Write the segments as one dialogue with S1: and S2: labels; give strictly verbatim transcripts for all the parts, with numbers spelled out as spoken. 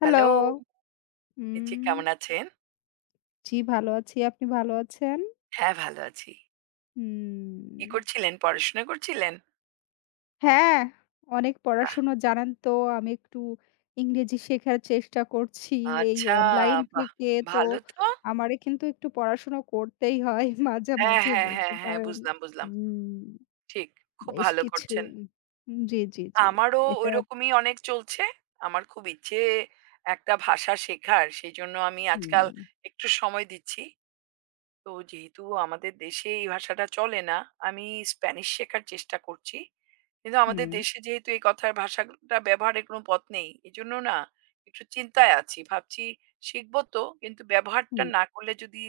S1: Hello.
S2: Hello! জি,
S1: উম
S2: কেমন আছেন?
S1: জি, ভালো আছি। আপনি ভালো আছেন?
S2: হ্যাঁ, ভালো আছি।
S1: হুম।
S2: কি করছিলেন? পড়াশোনা করছিলেন?
S1: হ্যাঁ, অনেক
S2: বাহ!
S1: পড়াশুনো জানেন তো। আমি একটু ইংরেজি শেখার চেষ্টা করছি এই
S2: আচ্ছা,
S1: অনলাইন
S2: বাহ!
S1: থেকে। তো
S2: ভালো তো।
S1: আমারে কিন্তু একটু পড়াশুনো করতেই হয় মাঝে,
S2: হ্যাঁ,
S1: মাঝে
S2: হ্যাঁ,
S1: বলতে
S2: হ্যাঁ, হ্যাঁ,
S1: পারেন।
S2: বুঝলাম, বুঝলাম।
S1: হুম,
S2: ঠিক। খুব
S1: বেশ
S2: ভালো
S1: কিছু
S2: করছেন।
S1: উম জি, জি, জি।
S2: আমারও
S1: এটা
S2: ঐরকমই অনেক চলছে। আমার খুব ইচ্ছে একটা ভাষা শেখার। সেজন্য আমি আজকাল
S1: হুম,
S2: একটু সময় দিচ্ছি। তো যেহেতু আমাদের দেশে এই ভাষাটা চলে না, আমি স্প্যানিশ শেখার চেষ্টা করছি। কিন্তু আমাদের
S1: হুম,
S2: দেশে যেহেতু এই কথার ভাষাটা ব্যবহারের কোনো পথ নেই। এজন্য না একটু চিন্তায় আছি। ভাবছি শিখব তো কিন্তু
S1: হুম।
S2: ব্যবহারটা না করলে যদি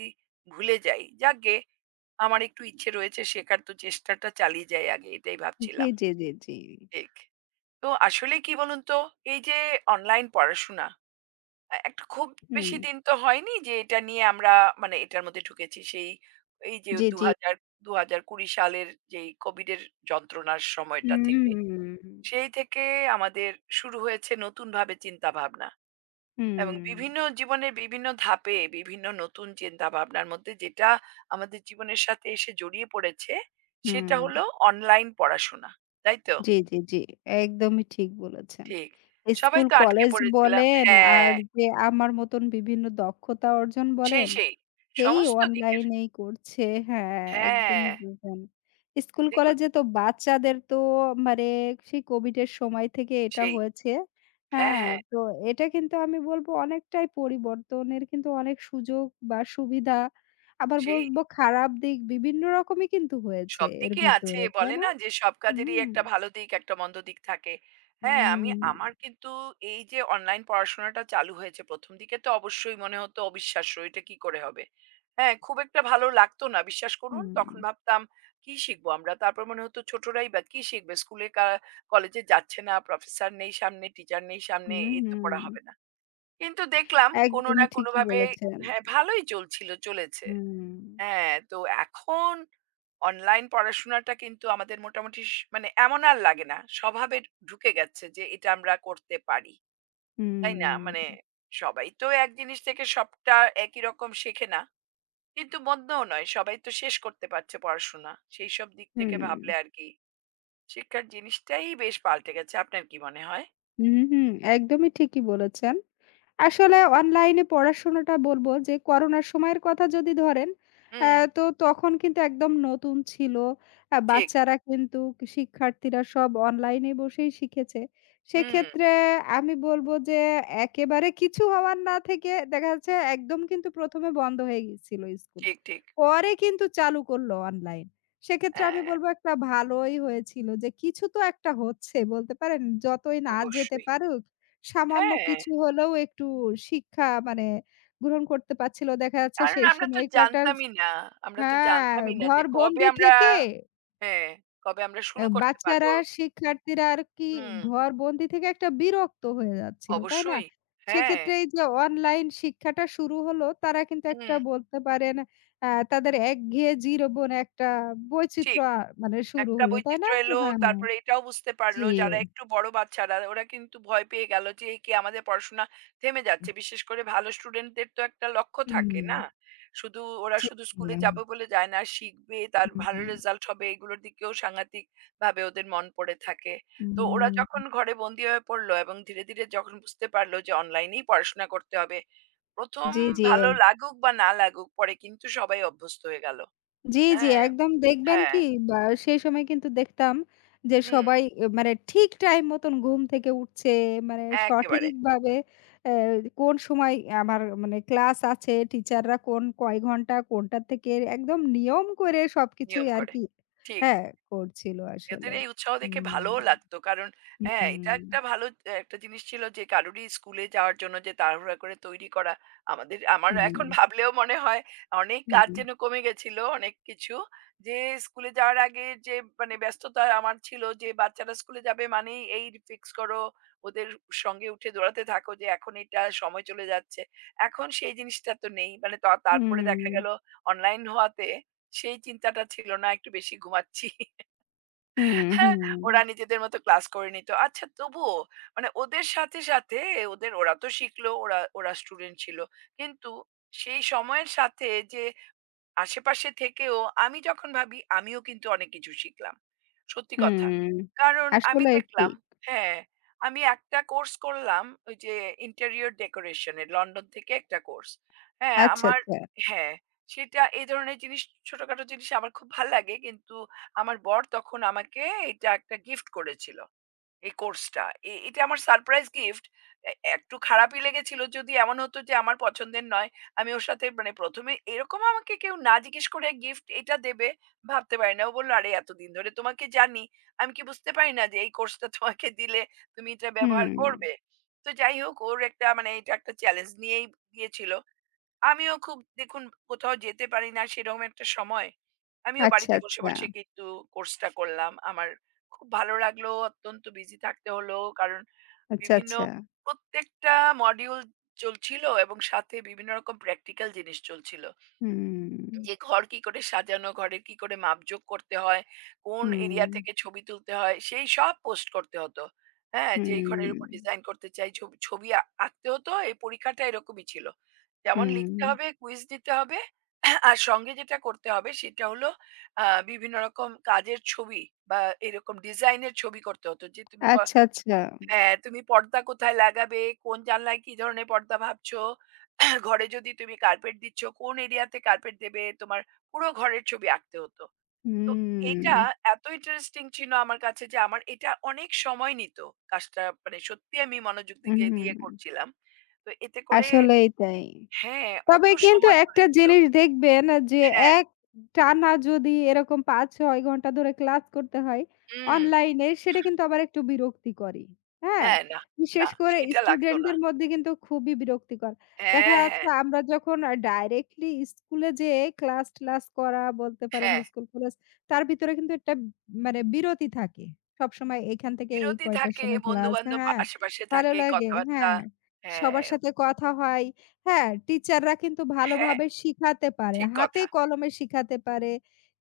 S2: ভুলে যাই। যাকগে আমার একটু ইচ্ছে রয়েছে শেখার তো চেষ্টাটা চালিয়ে যাই আগে এটাই
S1: জি,
S2: ভাবছিলাম।
S1: জি, জি, জি।
S2: ঠিক। তো আসলে কি বলুন তো এই যে অনলাইন পড়াশোনা আ একটা খুব
S1: হুম,
S2: বেশি দিন তো হয়নি যে এটা নিয়ে আমরা মানে এটার মধ্যে ঢুকেছি। সেই এই যে
S1: জি, জি।
S2: ২০০০ দুই হাজার বিশ সালের যেই কোভিড এর যন্ত্রণার সময়টা থেকে।
S1: হুম,
S2: সেই থেকে আমাদের শুরু হয়েছে নতুনভাবে চিন্তাভাবনা। এবং
S1: হুম,
S2: বিভিন্ন জীবনের বিভিন্ন ধাপে বিভিন্ন নতুন চিন্তাভাবনার মধ্যে যেটা আমাদের জীবনের সাথে এসে জড়িয়ে পড়েছে সেটা
S1: হুম।
S2: হলো অনলাইন পড়াশোনা। তাই তো?
S1: জি, জি, জি। একদমই ঠিক বলেছেন।
S2: ঠিক। সবাই
S1: স্কুল,
S2: তো আটকে
S1: কলেজ
S2: পড়েছিলাম।
S1: বলেন
S2: হ্যাঁ,
S1: আর যে আমার মতন বিভিন্ন দক্ষতা অর্জন
S2: সেই,
S1: বলেন,
S2: সেই
S1: সেই
S2: সমস্ত দিকের।
S1: অনলাইনেই করছে। হ্যাঁ, একদমই
S2: হ্যাঁ।
S1: বুঝলেন। স্কুল,
S2: দেখুন,
S1: কলেজে তো বাচ্চাদের তো মানে সেই কোভিডের সময় থেকে এটা
S2: সেই।
S1: হয়েছে।
S2: হ্যাঁ,
S1: হ্যাঁ,
S2: হ্যাঁ।
S1: তো এটা কিন্তু আমি বলব অনেকটাই পরিবর্তনের কিন্তু অনেক সুযোগ বা সুবিধা আবার
S2: সেই
S1: বলব খারাপ দিক বিভিন্ন রকমই কিন্তু হয়েছে এর
S2: সবদিকেই আছে।
S1: ভিতরে, তাই
S2: বলে
S1: না?
S2: না যে সব কাজেরই
S1: হুম।
S2: একটা ভালো দিক, একটা মন্দ দিক থাকে। হ্যাঁ, আমি
S1: হুম,
S2: আমার কিন্তু এই যে অনলাইন পড়াশোনাটা চালু হয়েছে প্রথম দিকে তো অবশ্যই মনে হতো অবিশ্বাস্য, এটা কি করে হবে? হ্যাঁ, খুব একটা ভালো লাগতো না, বিশ্বাস করুন।
S1: হুম,
S2: তখন ভাবতাম কি শিখবো আমরা? তারপর মনে হতো ছোটরাই বা কি শিখবে? স্কুলে কা কলেজে যাচ্ছে না, প্রফেসর নেই সামনে, টিচার নেই সামনে,
S1: হুম,
S2: এ তো
S1: হুম।
S2: পড়া হবে না। কিন্তু দেখলাম কোনো
S1: একদমই
S2: না
S1: ঠিকই
S2: কোনোভাবে
S1: বলেছেন।
S2: হ্যাঁ, ভালোই চলছিল, চলেছে।
S1: হুম,
S2: হ্যাঁ, তো এখন অনলাইন পড়াশোনাটা কিন্তু আমাদের মোটামুটি স মানে এমন আর লাগে না। স্বভাবে ঢুকে গেছে যে এটা আমরা করতে পারি। তাই না? মানে
S1: হুম,
S2: সবাই তো এক জিনিস থেকে সবটা একই রকম শেখে না। কিন্তু মন্দও নয়। সবাই তো শেষ করতে পারছে পড়াশোনা। সেইসব দিক থেকে
S1: হুম,
S2: ভাবলে আরকি শিক্ষার জিনিসটাই বেশ পাল্টে গেছে। আপনার কি মনে হয়?
S1: হুম, হুম, একদমই ঠিকই বলেছেন। আসলে অনলাইনে পড়াশোনাটা বলবো যে করোনার সময়ের কথা যদি ধরেন, আ
S2: হুম,
S1: তো তখন কিন্তু একদম নতুন ছিল। আ
S2: ঠিক।
S1: বাচ্চারা কিন্তু শিক্ষার্থীরা সব অনলাইনে বসেই শিখেছে।
S2: হুম,
S1: সেক্ষেত্রে আমি বলবো যে একেবারে কিছু হওয়ার না থেকে দেখা যাচ্ছে একদম কিন্তু ১ম এ বন্ধ হয়ে গিয়েছিল স্কুল।
S2: ঠিক, ঠিক।
S1: পরে কিন্তু চালু করল অনলাইন। সেক্ষেত্রে আমি
S2: হ্যাঁ,
S1: বলবো একটা ভালোই হয়েছিল যে কিছু তো একটা হচ্ছে বলতে পারেন যতই না যেতে
S2: অবশ্যই।
S1: পারুক সামান্য
S2: হ্যাঁ।
S1: কিছু হলেও একটু শিক্ষা মানে গ্রহণ করতে পারছিল। দেখা যাচ্ছে
S2: কারণ
S1: সেই
S2: আমরা তো
S1: সময়কাটার
S2: জানতামই না। আমরা তো
S1: হ্যাঁ,
S2: জানতামই না যে কবে
S1: ঘরবন্দি
S2: আমরা
S1: থেকে
S2: হ্যাঁ, কবে আমরা
S1: আ
S2: শুরু করতে পারবো।
S1: বাচ্চারা, শিক্ষার্থীরা আর কি
S2: হুম,
S1: ঘরবন্দি থেকে একটা বিরক্ত হয়ে যাচ্ছিল, তাই না?
S2: অবশ্যই। হ্যাঁ,
S1: সেক্ষেত্রে এই যে অনলাইন শিক্ষাটা শুরু হলো, তারা কিন্তু
S2: হুম,
S1: একটা বলতে পারেন আ তাদের একঘেয়ে জীবন একটা বৈচিত্র্য
S2: ঠিক।
S1: আ মানে শুরু
S2: একটা
S1: হলো, তাই না?
S2: বৈচিত্র্য এলো,
S1: হ্যাঁ,
S2: তারপরে এটাও বুঝতে
S1: জি।
S2: পারলো যারা একটু বড় বাচ্চারা ওরা কিন্তু ভয় পেয়ে গেল যে এ কি আমাদের পড়াশোনা থেমে যাচ্ছে। বিশেষ করে ভালো স্টুডেন্টদের তো একটা লক্ষ্য থাকে,
S1: হুম,
S2: না? শুধু ওরা
S1: জি,
S2: শুধু স্কুলে
S1: হুম,
S2: যাবে বলে যায় না, শিখবে, তার ভালো রেজাল্ট হবে এগুলোর দিকেও সাংঘাতিকভাবে ওদের মন পড়ে থাকে।
S1: হুম,
S2: তো ওরা যখন
S1: হুম।
S2: ঘরে বন্দি হয়ে পড়লো এবং ধীরে, ধীরে যখন বুঝতে পারলো যে অনলাইনেই পড়াশোনা করতে হবে,
S1: জি,
S2: প্রথমে
S1: জি,
S2: ভালো লাগুক বা না লাগুক পরে কিন্তু সবাই অভ্যস্ত হয়ে গেল।
S1: জি, জি,
S2: হ্যাঁ,
S1: একদম দেখবেন
S2: হ্যাঁ,
S1: কি বা সেই সময় কিন্তু দেখতাম যে
S2: হুম,
S1: সবাই এ মানে ঠিক টাইম মতন ঘুম থেকে উঠছে। মানে
S2: একেবারে।
S1: সঠিকভাবে অ্যা কোন সময় আমার মানে ক্লাস আছে, টিচাররা কোন কয় ঘন্টা কোনটা থেকে একদম নিয়ম করে সবকিছুই
S2: নিয়ম করে।
S1: আরকি
S2: ঠিক।
S1: হ্যাঁ, করছিল
S2: এদের
S1: আসলে।
S2: এই উৎসাহ দেখে
S1: হুম,
S2: ভালোও লাগতো। কারণ হ্যাঁ, এটা
S1: হুম,
S2: একটা ভালো অ্যা একটা জিনিস ছিল যে কারোরই স্কুলে যাওয়ার জন্য যে তাড়াহুড়া করে তৈরি করা। আমাদের আমার
S1: হুম,
S2: এখন ভাবলেও মনে হয় অনেক কাজ
S1: হুম,
S2: যেন কমে গেছিল, অনেক কিছু। যে স্কুলে যাওয়ার আগে যে মানে ব্যস্ততা আমার ছিল যে বাচ্চারা স্কুলে যাবে মানেই এই ফিক্স করো, ওদের সঙ্গে উঠে দৌড়াতে থাকো যে এখন এটা সময় চলে যাচ্ছে। এখন সেই জিনিসটা তো নেই। মানে ত তারপরে দেখা
S1: হুম,
S2: গেল অনলাইন হওয়াতে সেই চিন্তাটা ছিল না, একটু বেশি ঘুমাচ্ছি।
S1: হুম,
S2: হ্যাঁ,
S1: হুম,
S2: ওরা নিজেদের মতো ক্লাস করে নিত। আচ্ছা তবুও মানে ওদের সাথে, সাথে ওদের ওরা তো শিখলো, ওরা ওরা স্টুডেন্ট ছিল। কিন্তু সেই সময়ের সাথে যে আশেপাশে থেকেও আমি যখন ভাবি আমিও কিন্তু অনেক কিছু শিখলাম। সত্যি কথা।
S1: হুম।
S2: কারণ আমি
S1: আসলেই
S2: দেখলাম
S1: ঠিক।
S2: হ্যাঁ, আমি একটা কোর্স করলাম ওই যে ইন্টেরিয়র ডেকোরেশন এর লন্ডন থেকে একটা কোর্স। হ্যাঁ,
S1: আচ্ছা,
S2: আমার
S1: আচ্ছা।
S2: হ্যাঁ, সেটা এই ধরনের জিনিস ছোটখাটো জিনিস আমার খুব ভাল লাগে। কিন্তু আমার বর তখন আমাকে এটা একটা গিফট করেছিল। এই কোর্সটা। এ এটা আমার সারপ্রাইজ গিফট। এ একটু খারাপই লেগেছিল যদি এমন হতো যে আমার পছন্দের নয়। আমি ওর সাথে মানে প্রথমে এ এরকম আমাকে কেউ না জিজ্ঞেস করে গিফট এটা দেবে ভাবতে পারি না। ও বলল, "আরে এতদিন ধরে তোমাকে জানি। আমি কি বুঝতে পারি না যে এই কোর্সটা তোমাকে দিলে তুমি এটা
S1: হুম।
S2: ব্যবহার করবে?" তো যাই হোক ওর একটা মানে এটা একটা চ্যালেঞ্জ নিয়েই দিয়েছিল। আমিও খুব দেখুন কোথাও যেতে পারি না সেরকম একটা সময় আমিও
S1: আচ্ছা,
S2: বাড়িতে বসে
S1: আচ্ছা।
S2: বসে কিন্তু কোর্সটা করলাম আমার খুব ভালো লাগলো অত্যন্ত বিজি থাকতে হলো কারণ
S1: আচ্ছা,
S2: বিভিন্ন
S1: আচ্ছা।
S2: প্রত্যেকটা মডিউল চলছিল এবং সাথে বিভিন্ন রকম প্র্যাকটিক্যাল জিনিস চলছিল
S1: হুম,
S2: যে ঘর কি করে সাজানো, ঘরের কি করে মাপজোক করতে হয়, কোন
S1: হুম,
S2: এরিয়া থেকে ছবি তুলতে হয়, সেই সব পোস্ট করতে হতো। হ্যাঁ? যে এই ঘরের উপর
S1: হুম,
S2: ডিজাইন করতে চাই, ছবি ছবি আ আঁকতে হতো। এই পরীক্ষাটা এরকমই ছিল। যেমন
S1: হুম।
S2: লিখতে হবে, কুইজ দিতে হবে। আর সঙ্গে যেটা করতে হবে সেটা হলো আ বিভিন্ন রকম কাজের ছবি বা এরকম ডিজাইন এর ছবি করতে হতো। যে তুমি ক
S1: আচ্ছা, আচ্ছা।
S2: হ্যাঁ, তুমি পর্দা কোথায় লাগাবে? কোন জানলায় কি ধরনের পর্দা ভাবছো? ঘরে যদি তুমি কার্পেট দিচ্ছ, কোন এরিয়াতে কার্পেট দেবে? তোমার পুরো ঘরের ছবি আঁকতে হতো। তো এটা
S1: হুম,
S2: এত ইন্টারেস্টিং ছিল আমার কাছে যে আমার এটা অনেক সময় নিত। কাজটা মানে সত্যি আমি মনোযোগ দিকে দিয়ে
S1: হুম।
S2: করছিলাম। তো এতে করে
S1: আসলেই তাই।
S2: হ্যাঁ,
S1: তবে
S2: অত
S1: কিন্তু
S2: সময় চলে
S1: একটা
S2: যেত।
S1: জিনিস দেখবেন যে
S2: হ্যাঁ,
S1: এক টানা যদি এরকম পাঁচ ছয় ঘন্টা ধরে ক্লাস করতে হয়
S2: হুম।
S1: অনলাইনে সেটা কিন্তু আবার একটু বিরক্তিকরই। হ্যাঁ?
S2: হ্যাঁ, না, না
S1: বিশেষ করে
S2: সেটা লাগতো না।
S1: স্টুডেন্টদের মধ্যে কিন্তু খুবই বিরক্তিকর। দেখা
S2: হ্যাঁ, হ্যাঁ,
S1: যাচ্ছে আমরা যখন আ ডাইরেক্টলি স্কুলে যেয়ে ক্লাস-টলাস করা বলতে পারেন
S2: হ্যাঁ।
S1: স্কুল কলেজ তার ভিতরে কিন্তু একটা মানে বিরতি থাকে। সবসময় এখান থেকে এই
S2: বিরতি
S1: কয়টার
S2: থাকে,
S1: সময় ক্লাস
S2: বন্ধু-বান্ধব
S1: হ্যাঁ,
S2: আশেপাশে
S1: ভালো
S2: থাকে,
S1: লাগে
S2: কথাবার্তা।
S1: হ্যাঁ।
S2: হ্যাঁ,
S1: সবার সাথে কথা হয়। হ্যাঁ, টিচাররা কিন্তু
S2: হ্যাঁ,
S1: ভালোভাবে শিখাতে পারে।
S2: ঠিক
S1: হাতে
S2: কথা।
S1: কলমে শিখাতে পারে।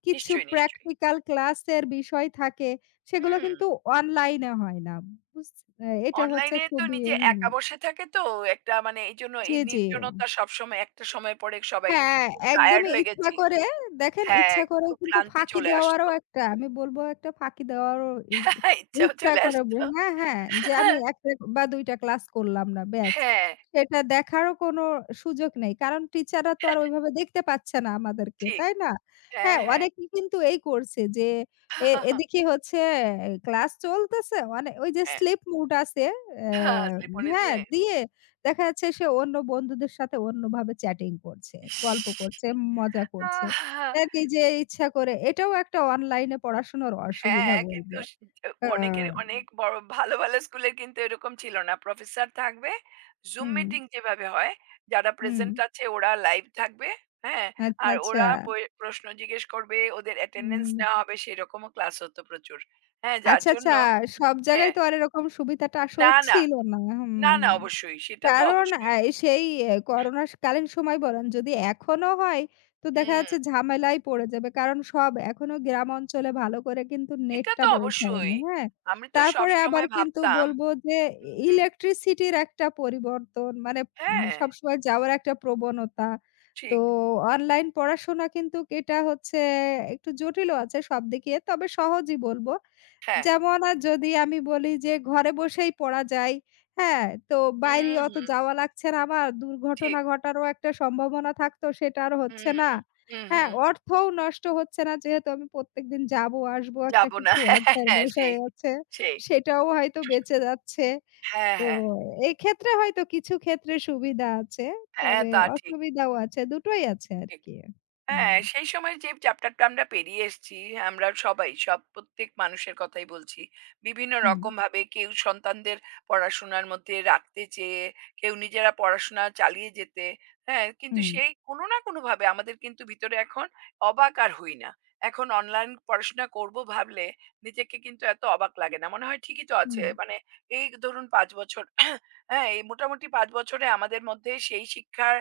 S1: কিছু
S2: নিশ্চয়ই, নিশ্চয়ই।
S1: প্র্যাকটিক্যাল ক্লাসের বিষয় থাকে, সেগুলো
S2: হুম,
S1: কিন্তু অনলাইনে হয় না। বুঝ অ্যা এটা হচ্ছে
S2: অনলাইনে তো
S1: খুবই
S2: নিজে
S1: হুম।
S2: একা বসে থাকে তো একটা মানে এইজন্য
S1: জি,
S2: এই
S1: জি।
S2: নির্জনতা সবসময় একটা সময় পরে সবাই
S1: হ্যাঁ,
S2: খুব টায়ার্ড
S1: একদমই
S2: হয়ে
S1: ইচ্ছা
S2: গেছি।
S1: করে দেখেন
S2: হ্যাঁ,
S1: ইচ্ছা করে
S2: খুব
S1: কিন্তু
S2: ক্লান্তি
S1: ফাঁকি
S2: চলে
S1: দেওয়ারও
S2: আসতো।
S1: একটা আমি বলবো একটা ফাঁকি দেওয়ারও ই
S2: ইচ্ছাও
S1: ইচ্ছা
S2: চলে
S1: করে বে
S2: আসতো।
S1: হ্যাঁ, হ্যাঁ, যে আমি একটা বা দুইটা ক্লাস করলাম না ব্যাস।
S2: হ্যাঁ,
S1: সেটা দেখারও কোনো সুযোগ নেই। কারণ টিচাররা তো আর ওইভাবে দেখতে পাচ্ছে না আমাদেরকে,
S2: ঠিক।
S1: তাই না?
S2: হ্যাঁ,
S1: হ্যাঁ,
S2: হ্যাঁ।
S1: অনেকেই কিন্তু এই করছে যে এ এদিকে হচ্ছে ক্লাস চলতেছে অনে ওই যে স্লিপ মুড আছে
S2: হ্যাঁ, স্লিপ
S1: অ্যা
S2: মনে
S1: হ্যাঁ,
S2: দিয়ে।
S1: দিয়ে দেখা যাচ্ছে সে অন্য বন্ধুদের সাথে অন্যভাবে চ্যাটিং করছে, গল্প
S2: ইস!
S1: করছে, মজা করছে।
S2: আহ,
S1: আ নিজে ইচ্ছা করে এটাও একটা অনলাইনে পড়াশোনার অসুবিধা
S2: হ্যাঁ,
S1: বলব।
S2: কিন্তু স
S1: আ
S2: অনেকের অনেক বড় ভালো, ভালো স্কুলের কিন্তু এরকম ছিল না। প্রফেসর থাকবে, জুম
S1: হুম,
S2: মিটিং যেভাবে হয়, যারা
S1: হুম।
S2: প্রেজেন্ট আছে ওরা লাইভ থাকবে, হ্যাঁ?
S1: আচ্ছা,
S2: আর
S1: আচ্ছা।
S2: ওরা পয় প্রশ্ন জিজ্ঞেস করবে, ওদের অ্যাটেন্ডেন্স
S1: হুম।
S2: নেওয়া হবে সেরকমও ক্লাস হতো প্রচুর। হ্যাঁ, যার
S1: আচ্ছা, আচ্ছা।
S2: জন্য
S1: সব জায়গায়
S2: হ্যাঁ,
S1: তো আর এরকম সুবিধাটা আসলে
S2: না, না,
S1: ছিল না।
S2: না, না
S1: হুম।
S2: অবশ্যই, সেটা তো
S1: কারণ
S2: অবশ্যই।
S1: আ সেই এ করোনা কালীন সময় বলেন যদি এখনো হয়, তো দেখা
S2: হুম,
S1: যাচ্ছে ঝামেলায় পড়ে যাবে। কারণ সব এখনো গ্রাম অঞ্চলে ভালো করে কিন্তু
S2: এটা
S1: নেটটা
S2: তো অবশ্যই।
S1: পৌঁছায়নি, হ্যাঁ?
S2: আমি তো
S1: তারপরে আবার
S2: সবসময়
S1: কিন্তু
S2: ভাবতাম
S1: বলব যে ই
S2: হুম,
S1: ইলেকট্রিসিটির একটা পরিবর্তন মানে উম
S2: হ্যাঁ,
S1: সবসময় যাওয়ার একটা প্রবণতা। তো
S2: ঠিক,
S1: অনলাইন পড়াশোনা কিন্তু এটা হচ্ছে একটু জটিলও আছে সব দিকে তবে সহজই বলব।
S2: হ্যাঁ।
S1: যেমন আ যদি আমি বলি যে ঘরে বসেই পড়া যায়, হ্যাঁ? তো বাইরে
S2: হুম,
S1: অত
S2: হুম,
S1: যাওয়া লাগছে না আমার। দুর্ঘটনা
S2: ঠিক।
S1: ঘটারও একটা সম্ভাবনা থাকতো সেটা আর হচ্ছে
S2: হুম,
S1: না।
S2: হুম,
S1: হ্যাঁ,
S2: হুম।
S1: অর্থও নষ্ট হচ্ছে না যেহেতু আমি প্রত্যেকদিন যাবো, আসবো একটা
S2: যাব না।
S1: কিছু
S2: হ্যাঁ, হ্যাঁ, হ্যাঁ,
S1: অর্থের
S2: হ্যাঁ,
S1: বিষয়
S2: সেই,
S1: আছে।
S2: সেই।
S1: সেটাও হয়তো বেঁচে যাচ্ছে।
S2: হ্যাঁ,
S1: তো
S2: হ্যাঁ,
S1: এক্ষেত্রে হয়তো কিছু ক্ষেত্রে সুবিধা আছে।
S2: হ্যাঁ,
S1: তবে
S2: তা ঠিক,
S1: অসুবিধাও আছে। দুটোই আছে
S2: ঠিক।
S1: আরকি। হুম।
S2: হ্যাঁ, সেই সময়ের যে চ্যাপ্টারটা আমরা পেরিয়ে এসেছি, আমরা সবাই, সব প্রত্যেক মানুষের কথাই বলছি। বিভিন্ন
S1: হুম,
S2: রকমভাবে কেউ সন্তানদের পড়াশোনার মধ্যে রাখতে চেয়ে, কেউ নিজেরা পড়াশোনা চালিয়ে যেতে, হ্যাঁ? কিন্তু
S1: হুম,
S2: সেই কোনো না কোনোভাবে আমাদের কিন্তু ভিতরে এখন অবাক আর হই না। এখন অনলাইন পড়াশোনা করব ভাবলে নিজেকে কিন্তু এত অবাক লাগে না। মনে হয় ঠিকই তো আছে।
S1: হুম।
S2: মানে এই ধরুন পাঁচ বছর, হ্যাঁ, এই মোটামুটি পাঁচ বছরে আমাদের মধ্যে সেই শিক্ষার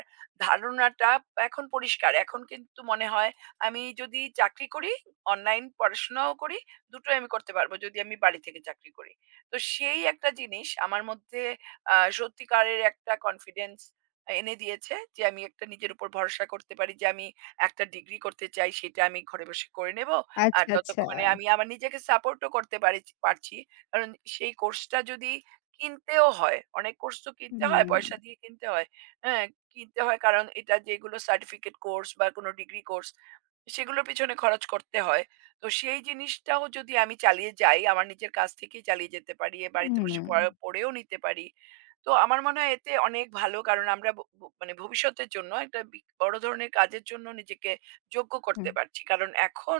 S2: ধারণাটা এখন পরিষ্কার। এখন কিন্তু মনে হয় আমি যদি চাকরি করি, অনলাইন পড়াশোনাও করি, দুটোই আমি করতে পারব যদি আমি বাড়ি থেকে চাকরি করি। তো সেই একটা জিনিস আমার মধ্যে আ সত্যিকারের একটা কনফিডেন্স এনে দিয়েছে যে আমি একটা নিজের উপর ভরসা করতে পারি যে আমি একটা ডিগ্রি করতে চাই সেটা আমি ঘরে বসে করে নেব। আর
S1: আচ্ছা, আচ্ছা।
S2: ততক্ষণে আমি আমার নিজেকে সাপোর্টও করতে পারি পারছি। কারণ সেই কোর্সটা যদি কিনতেও হয়, অনেক কোর্স তো কিনতে হয়,
S1: হুম,
S2: পয়সা দিয়ে কিনতে হয়। হ্যাঁ? কিনতে হয় কারণ এটা যেগুলো সার্টিফিকেট কোর্স বা কোনো ডিগ্রি কোর্স সেগুলোর পিছনে খরচ করতে হয় তো সেই জিনিসটাও যদি আমি চালিয়ে যাই আমার নিজের কাছ থেকেই চালিয়ে যেতে পারি এ বাড়িতে
S1: হুম।
S2: বসে পড়া- পড়েও নিতে পারি তো আমার মনে হয় এতে অনেক ভালো কারণ আমরা ভ- ভ- মানে ভবিষ্যতের জন্য একটা বি- বড় ধরনের কাজের জন্য নিজেকে যোগ্য
S1: হুম,
S2: করতে পারছি কারণ এখন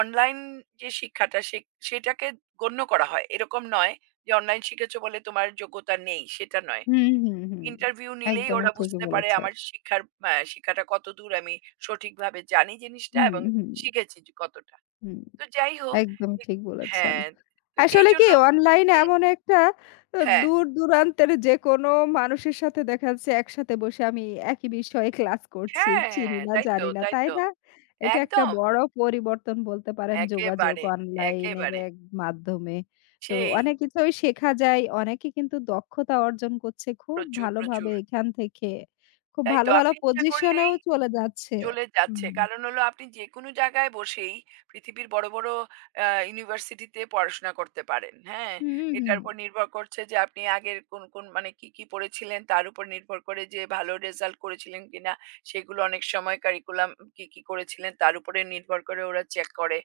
S2: অনলাইন যে শিক্ষাটা সে- সেটাকে গণ্য করা হয় এরকম নয় যে অনলাইন শিখেছো বলে তোমার যোগ্যতা নেই সেটা নয়
S1: হুম, হুম, হুম।
S2: ইন্টারভিউ নিলেই
S1: একদমই
S2: ওরা
S1: ঠিকই
S2: বুঝতে পারে
S1: বলেছেন।
S2: আমার শিক্ষার আ শিক্ষাটা কতদূর আমি সঠিকভাবে জানি জিনিসটা
S1: হুম,
S2: এবং
S1: হুম,
S2: শিখেছি যে কতটা।
S1: হুম।
S2: তো যাই হোক
S1: একদমই
S2: এ
S1: ঠিক বলেছেন।
S2: হ্যাঁ, তো
S1: আসলে কি
S2: এইজন্য
S1: অনলাইন
S2: হুম,
S1: এমন একটা আ
S2: হ্যাঁ,
S1: দূর-দূরান্তের যেকোনো মানুষের সাথে দেখা যাচ্ছে একসাথে বসে আমি একই বিষয়ে ক্লাস করছি।
S2: হ্যাঁ,
S1: চিনি না,
S2: তাই তো,
S1: জানি না,
S2: তাই
S1: তাই
S2: তো।
S1: না? এটা একটা
S2: একদম,
S1: বড় পরিবর্তন বলতে পারেন যোগাযোগ
S2: একেবারে,
S1: অনলাইনের
S2: একেবারে।
S1: এক মাধ্যমে। তো
S2: সেই
S1: অনেক কিছুই শেখা যায়। অনেকে কিন্তু দক্ষতা অর্জন করছে খুব
S2: প্রচুর,
S1: ভালোভাবে
S2: প্রচুর।
S1: এখান থেকে। খুব
S2: তাই
S1: ভালো,
S2: তো
S1: ভালো
S2: আপনি ইচ্ছা করলেই
S1: পজিশনেও চলে যাচ্ছে।
S2: চলে যাচ্ছে।
S1: হুম।
S2: কারণ হলো আপনি যেকোনো জায়গায় বসেই পৃথিবীর বড়, বড় আ ইউনিভার্সিটিতে পড়াশোনা করতে পারেন। হ্যাঁ?
S1: হুম, হুম।
S2: এটার উপর নির্ভর করছে যে আপনি আগের কোন, কোন মানে কি, কি পড়েছিলেন তার উপর নির্ভর করে যে ভালো রেজাল্ট করেছিলেন কিনা সেগুলো অনেক সময় কারিকুলাম কি, কি করেছিলেন তার উপরে নির্ভর করে ওরা চেক করে।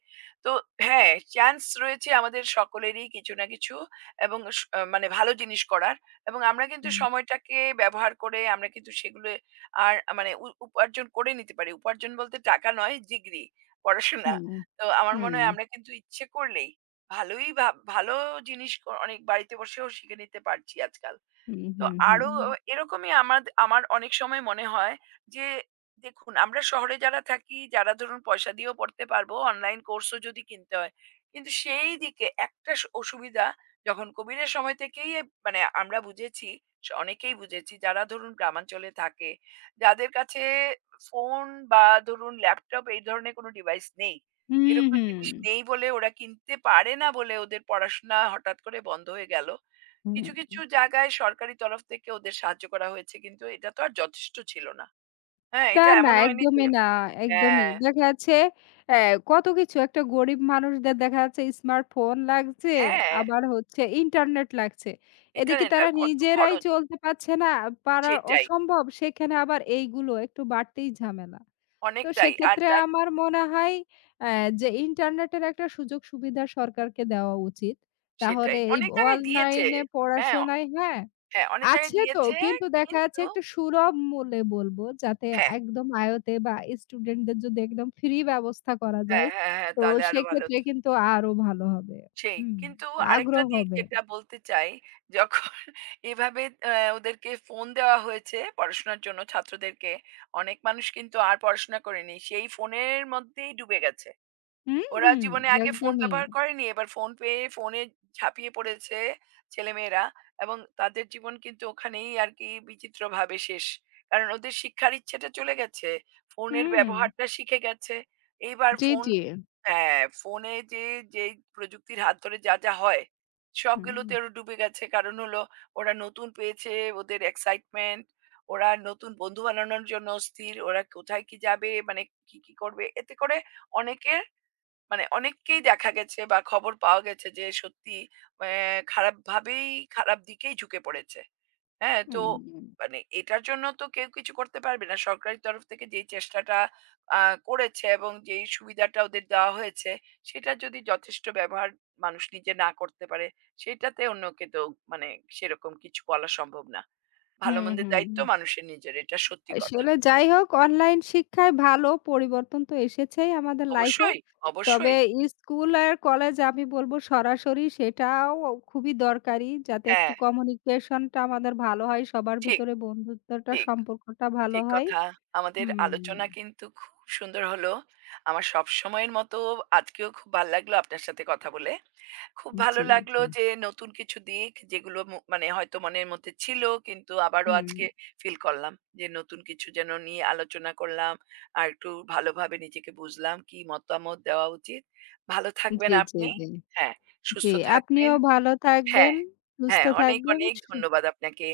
S2: তো হ্যাঁ, চান্স রয়েছে আমাদের সকলেরই কিছু না কিছু এবং স আহ, মানে ভালো জিনিস করার এবং আমরা কিন্তু সময়টাকে ব্যবহার করে আমরা কিন্তু সেগুলো আর মানে উ উপার্জন করে নিতে পারি। উপার্জন বলতে টাকা নয় ডিগ্রি, পড়াশোনা।
S1: হুম, হুম,
S2: তো আমার মনে
S1: হুম,
S2: হয় আমরা কিন্তু ইচ্ছে করলেই ভালোই ভা ভালো জিনিস ক- অনেক বাড়িতে বসেও শিখে নিতে পারছি আজকাল।
S1: হুম,
S2: তো
S1: হুম, হুম।
S2: আরো এরকমই আমার আমার অনেক সময় মনে হয় যে দেখুন আমরা শহরে যারা থাকি যারা ধরুন পয়সা দিয়েও পড়তে পারবো অনলাইন কোর্সও যদি কিনতে হয় কিন্তু সেই দিকে একটা স- অসুবিধা যখন কোভিডের সময় থেকেই এ- মানে আমরা বুঝেছি স- অনেকেই বুঝেছি যারা ধরুন গ্রামাঞ্চলে থাকে যাদের কাছে ফোন বা ধরুন ল্যাপটপ এই ধরনের কোনো ডিভাইস নেই
S1: হুম,
S2: এরকম
S1: হুম,
S2: জিনিস নেই বলে ওরা কিনতে পারে না বলে ওদের পড়াশোনা হঠাৎ করে বন্ধ হয়ে গেল
S1: হুম।
S2: কিছু, কিছু জায়গায় সরকারি তরফ থেকে ওদের সাহায্য করা হয়েছে কিন্তু এটা তো আর যথেষ্ট ছিল না। হ্যাঁ,
S1: না,
S2: এটা
S1: না
S2: এমন হয়নি যে
S1: একদমই না, একদমই।
S2: হ্যাঁ,
S1: দেখা যাচ্ছে অ্যা কত কিছু একটা গরিব মানুষদের দেখা যাচ্ছে স্মার্টফোন লাগছে,
S2: হ্যাঁ,
S1: আবার হচ্ছে ইন্টারনেট লাগছে। এদিকে
S2: ইন্টারনেট
S1: তারা
S2: আর কত
S1: নিজেরাই
S2: খরচ
S1: চলতে পারছে না, পারা
S2: সেটাই,
S1: অসম্ভব। সেখানে আবার এইগুলো একটু বাড়তেই ঝামেলা। তো
S2: অনেকটাই। আর
S1: সেক্ষেত্রে
S2: তার
S1: আমার মনে হয় অ্যা যে ইন্টারনেটের একটা সুযোগ সুবিধা সরকারকে দেওয়া উচিত। তাহলে
S2: সেটাই।
S1: এই
S2: অনেক জায়গায় দিয়েছে।
S1: অনলাইনে
S2: হ্যাঁ,
S1: পড়াশোনায় হ্যাঁ
S2: হ্যাঁ, অনেক জায়গায়
S1: আছে তো
S2: দিয়েছে
S1: কিন্তু দেখা যাচ্ছে
S2: কিন্তু
S1: একটা সুলভ মূল্যে বলব যাতে
S2: হ্যাঁ,
S1: একদম আয়তে বা স্টুডেন্টদের যদি একদম ফ্রি ব্যবস্থা করা যায়
S2: হ্যাঁ, হ্যাঁ, হ্যাঁ,
S1: তো
S2: তাহলে আরো ভালো
S1: সেক্ষেত্রে
S2: হতো।
S1: কিন্তু আরো ভালো হবে।
S2: সেই।
S1: হুম,
S2: কিন্তু আরেকটা
S1: আগ্রহ
S2: দিক
S1: হবে।
S2: যেটা বলতে চাই, যখন এভাবে আ ওদেরকে ফোন দেওয়া হয়েছে পড়াশোনার জন্য ছাত্রদেরকে, অনেক মানুষ কিন্তু আর পড়াশোনা করেনি। সেই ফোনের মধ্যেই ডুবে গেছে।
S1: হুম,
S2: ওরা
S1: হুম,
S2: জীবনে আগে ফোন
S1: একদমই।
S2: ব্যবহার করেনি। এবার ফোন পেয়ে ফোনে ঝাঁপিয়ে পড়েছে ছেলেমেয়েরা এবং তাদের জীবন কিন্তু ওখানেই আরকি বিচিত্রভাবে শেষ। কারণ ওদের শিক্ষার ইচ্ছেটা চলে গেছে। ফোনের
S1: হুম,
S2: ব্যবহারটা শিখে গেছে। এইবার
S1: জি,
S2: ফোন
S1: জি।
S2: হ্যাঁ, ফোনে যে যেই প্রযুক্তির হাত ধরে যা, যা হয়
S1: হুম,
S2: সবগুলোতে ওরা ডুবে গেছে। কারণ হলো ওরা নতুন পেয়েছে, ওদের এক্সাইটমেন্ট, ওরা নতুন বন্ধু বানানোর জন্য অস্থির। ওরা কোথায় কি যাবে মানে কি, কি করবে? এতে করে অনেকের মানে অনেককেই দেখা গেছে বা খবর পাওয়া গেছে যে সত্যি আহ, খারাপভাবেই খারাপ দিকেই ঝুঁকে পড়েছে। হ্যাঁ? তো
S1: হুম,
S2: মানে এটার জন্য তো কেউ কিছু করতে পারবে না। সরকারের তরফ থেকে যেই চেষ্টাটা আ করেছে এবং যেই সুবিধাটা ওদের দেওয়া হয়েছে, সেটা যদি যথেষ্ট ব্যবহার মানুষ নিজে না করতে পারে, সেটাতে অন্যকে তো মানে সেরকম কিছু বলা সম্ভব না।
S1: হুম,
S2: ভালো-মন্দের
S1: হুম।
S2: দায়িত্ব মানুষের নিজের। এটা সত্যি কথা।
S1: আসলে যাই হোক অনলাইন শিক্ষায় ভালো পরিবর্তন তো এসেছেই আমাদের লাইফে।
S2: অবশ্যই,
S1: তবে
S2: অবশ্যই।
S1: স্কুল আর কলেজ আমি বলব সরাসরি সেটাও খুবই দরকারি। যাতে একটু
S2: হ্যাঁ,
S1: কমিউনিকেশনটা আমাদের ভালো হয়, সবার
S2: ঠিক,
S1: ভিতরে বন্ধুত্বটা
S2: ঠিক।
S1: সম্পর্কটা ভালো
S2: ঠিক
S1: হয়।
S2: কথা। আমাদের
S1: হুম,
S2: আলোচনা কিন্তু খুব সুন্দর হলো। আমার সবসময়ের মতো আজকেও খুব ভাল লাগলো আপনার সাথে কথা বলে। খুব ভালো
S1: জি,
S2: লাগলো
S1: জি।
S2: যে নতুন কিছু দিক যেগুলো মু মানে হয়তো মনের মধ্যে ছিল কিন্তু আবারও
S1: হুম,
S2: আজকে ফিল করলাম যে নতুন কিছু যেন নিয়ে আলোচনা করলাম। আর একটু ভালোভাবে নিজেকে বুঝলাম কি মতামত দেওয়া উচিত। ভালো থাকবেন
S1: জি, জি,
S2: আপনি।
S1: জি,
S2: হ্যাঁ,
S1: জি।
S2: সুস্থ থাকবেন।
S1: আপনিও ভালো থাকবেন,
S2: হ্যাঁ,
S1: সুস্থ
S2: হ্যাঁ, অনেক,
S1: থাকবেন।
S2: অনেক
S1: সু অন
S2: ধন্যবাদ আপনাকে।